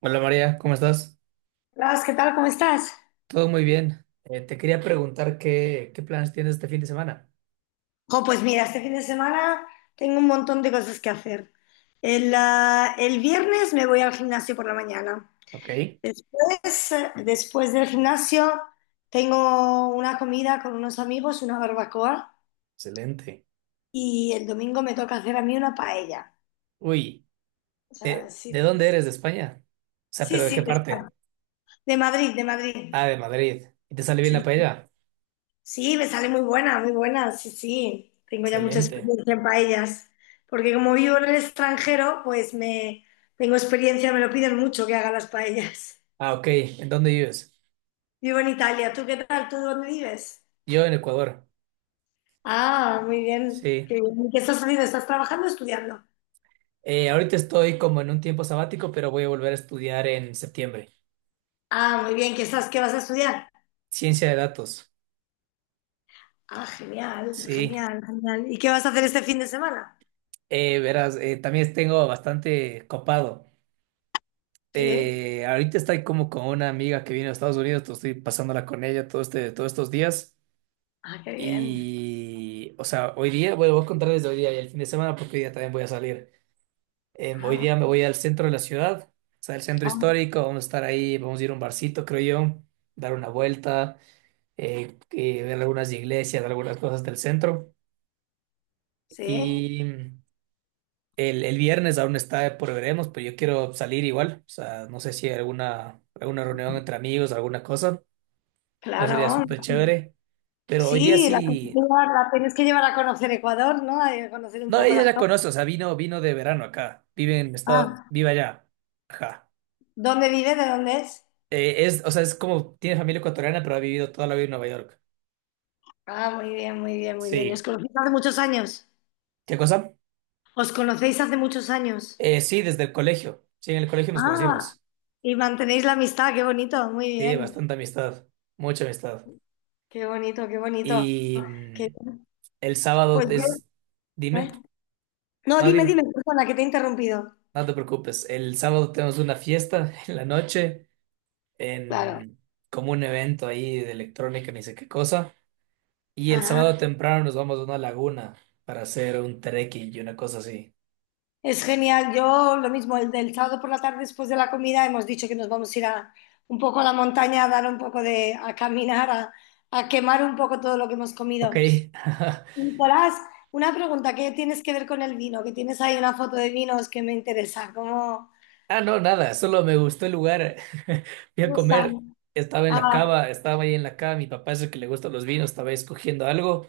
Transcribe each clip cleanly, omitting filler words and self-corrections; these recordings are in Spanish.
Hola María, ¿cómo estás? Blas, ¿qué tal? ¿Cómo estás? Todo muy bien. Te quería preguntar qué planes tienes este fin de semana. Jo, pues mira, este fin de semana tengo un montón de cosas que hacer. El viernes me voy al gimnasio por la mañana. Ok, Después, después del gimnasio tengo una comida con unos amigos, una barbacoa, excelente. y el domingo me toca hacer a mí una paella. Uy, ¿Sabes? Sí, ¿de dónde eres? ¿De España? O sea, sí, ¿pero de sí, qué parte? de Madrid, de Madrid. Ah, de Madrid. ¿Y te sale bien la Sí. paella? Sí, me sale muy buena, sí, sí. Tengo ya mucha Excelente. experiencia en paellas, porque como vivo en el extranjero, pues me tengo experiencia, me lo piden mucho que haga las paellas. Ah, ok, ¿en dónde vives? Vivo en Italia, ¿tú qué tal? ¿Tú dónde vives? Yo en Ecuador. Ah, muy bien. Qué Sí. bien. ¿Qué estás haciendo? ¿Estás trabajando o estudiando? Ahorita estoy como en un tiempo sabático, pero voy a volver a estudiar en septiembre. Ah, muy bien. ¿Qué estás? ¿Qué vas a estudiar? Ciencia de datos. Ah, genial, Sí. genial, genial. ¿Y qué vas a hacer este fin de semana? Verás, también tengo bastante copado. Sí. Ahorita estoy como con una amiga que viene a Estados Unidos, estoy pasándola con ella todo todos estos días. Ah, qué bien. Y, o sea, hoy día, bueno, voy a contar desde hoy día y el fin de semana porque hoy día también voy a salir. Hoy Ah, día me voy al centro de la ciudad, o sea, el centro ah, histórico, vamos a estar ahí, vamos a ir a un barcito, creo yo, dar una vuelta, ver algunas iglesias, algunas cosas del centro. sí, Y el viernes aún está por veremos, pero yo quiero salir igual, o sea, no sé si hay alguna reunión entre amigos, alguna cosa. No sería claro. súper chévere. Pero hoy día Sí, la tienes que sí. llevar, la tienes que llevar a conocer Ecuador, ¿no? A conocer un No, poco ella la la zona. conoce, o sea, vino de verano acá. Ah, Vive allá. Ajá. ¿dónde vive? ¿De dónde es? Es, o sea, es como tiene familia ecuatoriana, pero ha vivido toda la vida en Nueva York. Ah, muy bien, muy bien, muy bien. ¿Os Sí. conocéis hace muchos años? ¿Qué cosa? ¿Os conocéis hace muchos años? Sí, desde el colegio. Sí, en el colegio nos Ah, conocimos. y mantenéis la amistad, qué bonito, muy Sí, bien. bastante amistad. Mucha amistad. Qué bonito, qué bonito. Y Que, el sábado pues es. yo, Dime. ¿eh? No, No, dime, dime. dime, Persona que te he interrumpido. No te preocupes. El sábado tenemos una fiesta en la noche. Claro. En Como un evento ahí de electrónica, ni sé qué cosa. Y el sábado Ajá. temprano nos vamos a una laguna para hacer un trekking y una cosa así. Es genial. Yo lo mismo, el del sábado por la tarde después de la comida hemos dicho que nos vamos a ir a, un poco a la montaña, a dar un poco de, a caminar, a quemar un poco todo lo que hemos Ok. comido. Nicolás, una pregunta, ¿qué tienes que ver con el vino? Que tienes ahí una foto de vinos que me interesa. ¿Cómo Ah, no, nada, solo me gustó el lugar. Fui te a gustan? comer, estaba en la Ah, cava, estaba ahí en la cava, mi papá es el que le gustan los vinos, estaba escogiendo algo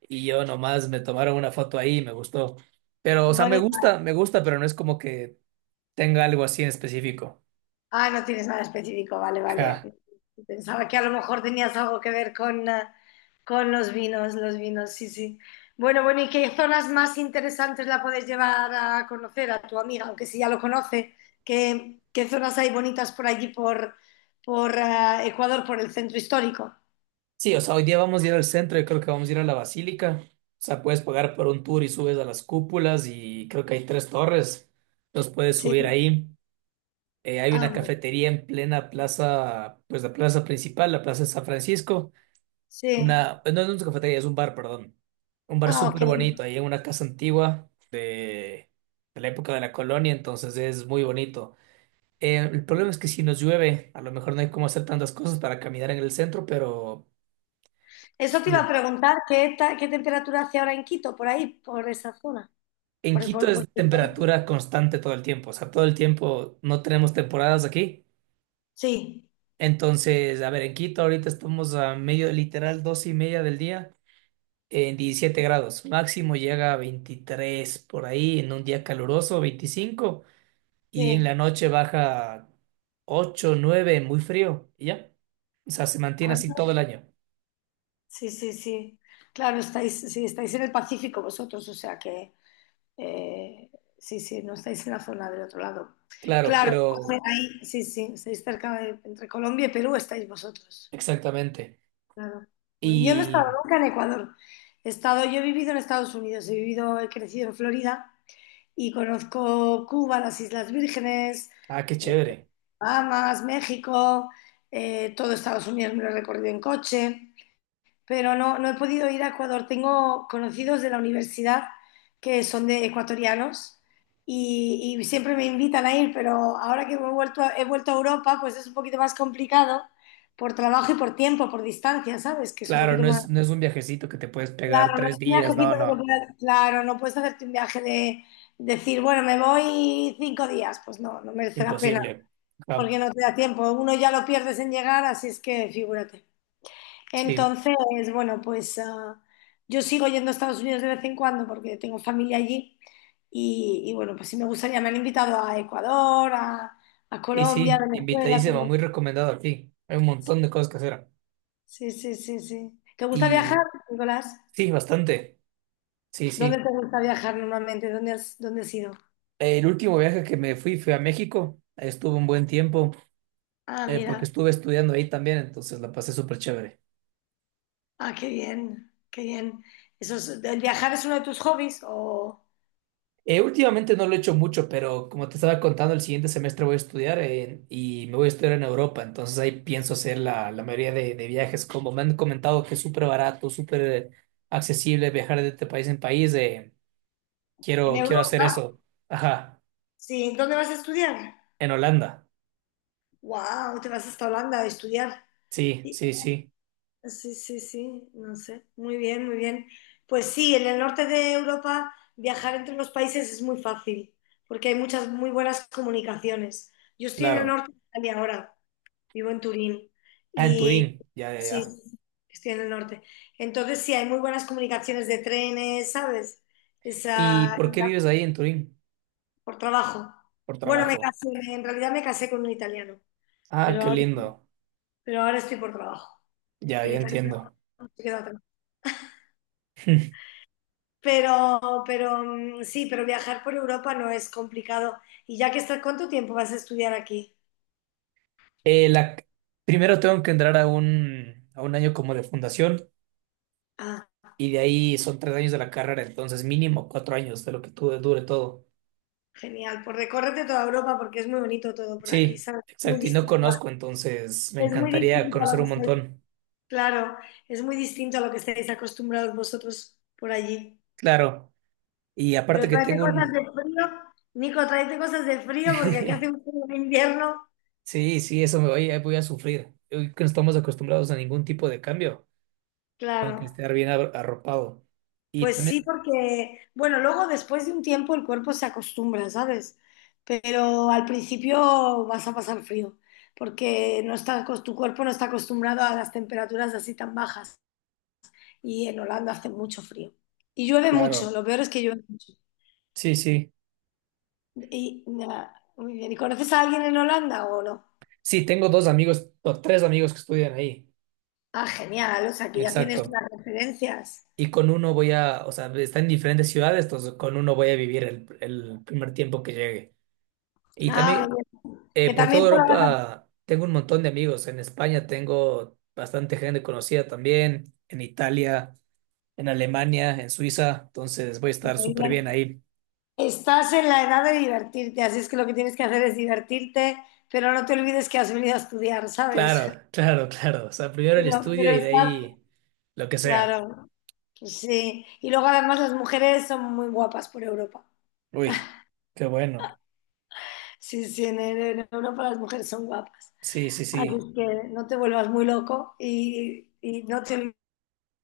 y yo nomás me tomaron una foto ahí y me gustó. Pero, o sea, bonito. Me gusta, pero no es como que tenga algo así en específico. Ah, no tienes nada específico, vale, vale. Ja. Pensaba que a lo mejor tenías algo que ver con, ah, con los vinos, sí, sí. Bueno, bueno, ¿y qué zonas más interesantes la puedes llevar a conocer a tu amiga, aunque si ya lo conoce? ¿Qué, qué zonas hay bonitas por allí, por, por Ecuador, por el centro histórico? Sí, o sea, hoy día vamos a ir al centro. Yo creo que vamos a ir a la basílica. O sea, puedes pagar por un tour y subes a las cúpulas y creo que hay tres torres. Los puedes subir Sí, ahí. Hay ah, una bueno, cafetería en plena plaza, pues la plaza principal, la plaza de San Francisco. sí. Una, pues, no es una cafetería, es un bar, perdón. Un bar Ah, ok. súper bonito, ahí en una casa antigua de la época de la colonia, entonces es muy bonito. El problema es que si nos llueve, a lo mejor no hay cómo hacer tantas cosas para caminar en el centro, pero... Eso te iba Sí. a preguntar, ¿ qué temperatura hace ahora en Quito, por ahí, por esa zona? En Quito Por- es temperatura constante todo el tiempo, o sea, todo el tiempo no tenemos temporadas aquí. Sí, Entonces, a ver, en Quito ahorita estamos a medio, literal, 2:30 del día en 17 grados. Máximo llega a 23 por ahí en un día caluroso, 25, y en sí. la noche baja 8 9 muy frío, y ya. O sea, se mantiene Ah, así todo el año. sí, sí, sí. Claro, estáis, sí, estáis en el Pacífico vosotros, o sea que eh, sí, sí, no estáis en la zona del otro lado. Claro, Claro, pero ahí, sí, sí, estáis cerca de, entre Colombia y Perú estáis vosotros. exactamente. Claro. Muy- Yo no he estado Y, nunca en Ecuador. He estado, yo he vivido en Estados Unidos, he vivido, he crecido en Florida y conozco Cuba, las Islas Vírgenes, ah, qué eh, chévere. Bahamas, México, todo Estados Unidos me lo he recorrido en coche pero no, no he podido ir a Ecuador. Tengo conocidos de la universidad que son de ecuatorianos y siempre me invitan a ir, pero ahora que me he vuelto a Europa, pues es un poquito más complicado por trabajo y por tiempo, por distancia, ¿sabes? Que es un Claro, poquito no más... es, no es un viajecito que te puedes pegar Claro, no tres es un días, no, viajecito de no, comprar- Claro, no puedes hacerte un viaje de decir, bueno, me voy cinco días. Pues no, no merece la pena, imposible. Ah, porque no te da tiempo. Uno ya lo pierdes en llegar, así es que figúrate. sí, Entonces, bueno, pues yo sigo yendo a Estados Unidos de vez en cuando porque tengo familia allí y, bueno, pues sí me gustaría, me han invitado a Ecuador, a y Colombia, sí, Venezuela, invitadísimo, tengo- muy recomendado aquí. Hay un montón de cosas que hacer. Sí, sí, sí, sí. ¿Te gusta viajar, Y Nicolás? sí, bastante, sí, ¿Dónde sí. te gusta viajar normalmente? Dónde has ido? El último viaje que me fui fue a México, estuve un buen tiempo Ah, porque mira, estuve estudiando ahí también, entonces la pasé súper chévere. ah, qué bien, qué bien. Eso es- ¿el viajar es uno de tus hobbies o Últimamente no lo he hecho mucho, pero como te estaba contando, el siguiente semestre voy a estudiar y me voy a estudiar en Europa, entonces ahí pienso hacer la mayoría de viajes, como me han comentado que es súper barato, súper accesible viajar de este país en país, en quiero hacer Europa? eso. Ajá, Sí, ¿dónde vas a estudiar? en Holanda. Wow, te vas hasta Holanda a estudiar. Sí, sí, sí, Sí, sí, sí, no sé. Muy bien, muy bien. Pues sí, en el norte de Europa viajar entre los países es muy fácil, porque hay muchas muy buenas comunicaciones. Yo estoy en el claro. norte de Italia ahora, vivo en Turín, Ah, en y Turín, ya, ya, sí, ya. sí, estoy en el norte. Entonces sí, hay muy buenas comunicaciones de trenes, ¿sabes? ¿Y Esa, por qué vives ahí en Turín? por trabajo. Por Bueno, me trabajo. casé, en realidad me casé con un italiano, Ah, pero qué ahora, lindo. pero ahora estoy por trabajo. Ya, El ya italiano entiendo. se quedó. Pero, pero sí, pero viajar por Europa no es complicado. Y ya que estás, ¿cuánto tiempo vas a estudiar aquí? Eh, la, Primero tengo que entrar a un, año como de fundación Ah, y de ahí son 3 años de la carrera, entonces mínimo 4 años de lo que dure todo. genial. Pues recórrete toda Europa porque es muy bonito todo por aquí, Sí, ¿sabes? Muy exacto, y no distinto a- conozco, entonces me es muy encantaría distinto a lo conocer que un estáis, montón, claro, es muy distinto a lo que estáis acostumbrados vosotros por allí. claro. Y aparte Pero que tráete tengo cosas de un... frío, Nico, tráete cosas de frío porque aquí hace un frío de invierno. Sí, sí, eso voy a sufrir. Hoy que no estamos acostumbrados a ningún tipo de cambio, tengo que Claro. estar bien arropado. Y Pues sí, también, porque, bueno, luego después de un tiempo el cuerpo se acostumbra, ¿sabes? Pero al principio vas a pasar frío, porque no está, acos- tu cuerpo no está acostumbrado a las temperaturas así tan bajas. Y en Holanda hace mucho frío. Y llueve mucho, claro, lo peor es que llueve mucho. sí, sí. Y, nada, muy bien. ¿Y conoces a alguien en Holanda o no? Sí, tengo dos amigos, o tres amigos que estudian ahí. Ah, genial, o sea, que ya tienes Exacto. unas referencias. Y con uno voy a, o sea, está en diferentes ciudades, entonces con uno voy a vivir el primer tiempo que llegue. Y Ah, también muy bien. Que por también toda te lo vas a... Europa tengo un montón de amigos. En España tengo bastante gente conocida también, en Italia, en Alemania, en Suiza, entonces voy a estar muy súper bien bien. ahí. Estás en la edad de divertirte, así es que lo que tienes que hacer es divertirte, pero no te olvides que has venido a estudiar, ¿sabes? Claro, claro, claro. O sea, primero el estudio Pero y de estás, ahí lo que sea. claro, pues sí. Y luego además las mujeres son muy guapas por Europa. Uy, qué bueno. Sí, sí, en Europa las mujeres son guapas. Sí, sí, Así es sí. que no te vuelvas muy loco y no te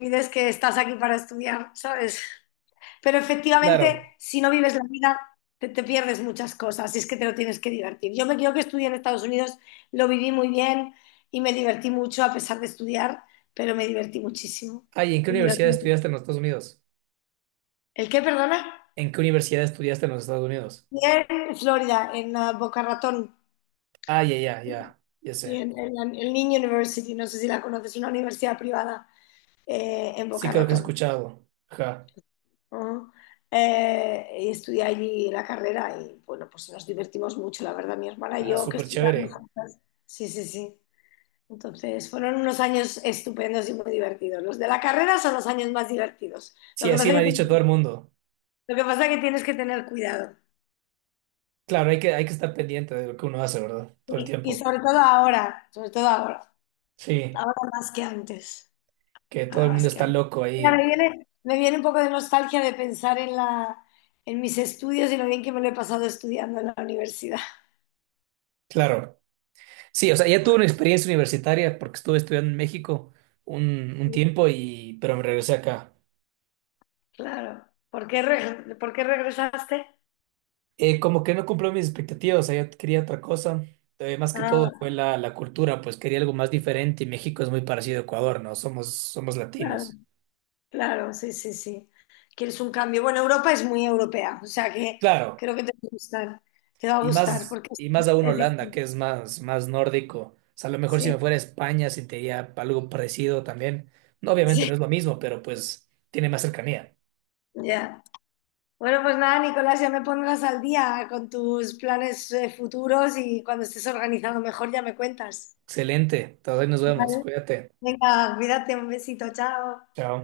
olvides que estás aquí para estudiar, ¿sabes? Pero efectivamente, Claro. si no vives la vida, te pierdes muchas cosas y es que te lo tienes que divertir. Yo me yo que estudié en Estados Unidos, lo viví muy bien y me divertí mucho a pesar de estudiar, pero me divertí muchísimo. Ay, ¿en qué Coño, universidad estudiaste en los Estados Unidos? ¿El qué, perdona? ¿En qué universidad estudiaste en los Estados Unidos? Bien, En Florida, en Boca Ratón, Ah, ya, ya, ya, ya sí, sé. En la- en Lee University, no sé si la conoces, una universidad privada en Sí, Boca creo que he Ratón. escuchado. Ajá. Ah, y estudié allí la carrera y bueno, pues nos divertimos mucho, la verdad, mi hermana y Ah, yo que súper estudiamos chévere. juntas. Sí, sí, sí. Entonces, fueron unos años estupendos y muy divertidos. Los de la carrera son los años más divertidos. Lo Sí, que así pasa me ha que, lo dicho todo el mundo. que pasa que tienes que tener cuidado. Claro, hay que estar pendiente de lo que uno hace, ¿verdad? Todo el Y tiempo. sobre todo ahora, sobre todo ahora. Sí, Ahora más que antes. que todo Ahora el mundo más que está antes. loco Mira, ahí. Me viene un poco de nostalgia de pensar en la, en mis estudios y lo bien que me lo he pasado estudiando en la universidad. Claro. Sí, o sea, ya tuve una experiencia universitaria porque estuve estudiando en México un tiempo y, pero me regresé acá. Claro. ¿Por qué, reg- por qué regresaste? Como que no cumplió mis expectativas, o sea, yo quería otra cosa. Más que todo Ah, fue la cultura, pues quería algo más diferente y México es muy parecido a Ecuador, ¿no? Somos claro, latinos. claro, sí, sí, sí. Quieres un cambio. Bueno, Europa es muy europea, o sea que Claro. creo que te va a gustar. Te va a Y gustar más, porque y más aún es Holanda, que distinto. es más nórdico. O sea, a lo mejor si me Sí, fuera a España sentiría algo parecido también. No, obviamente no sí, es lo mismo, pero pues tiene más cercanía. ya. Bueno, pues nada, Nicolás, ya me pondrás al día con tus planes futuros y cuando estés organizado mejor ya me cuentas. Excelente. Entonces ahí nos vemos. Vale. Cuídate. Venga, cuídate, un besito, chao. Chao.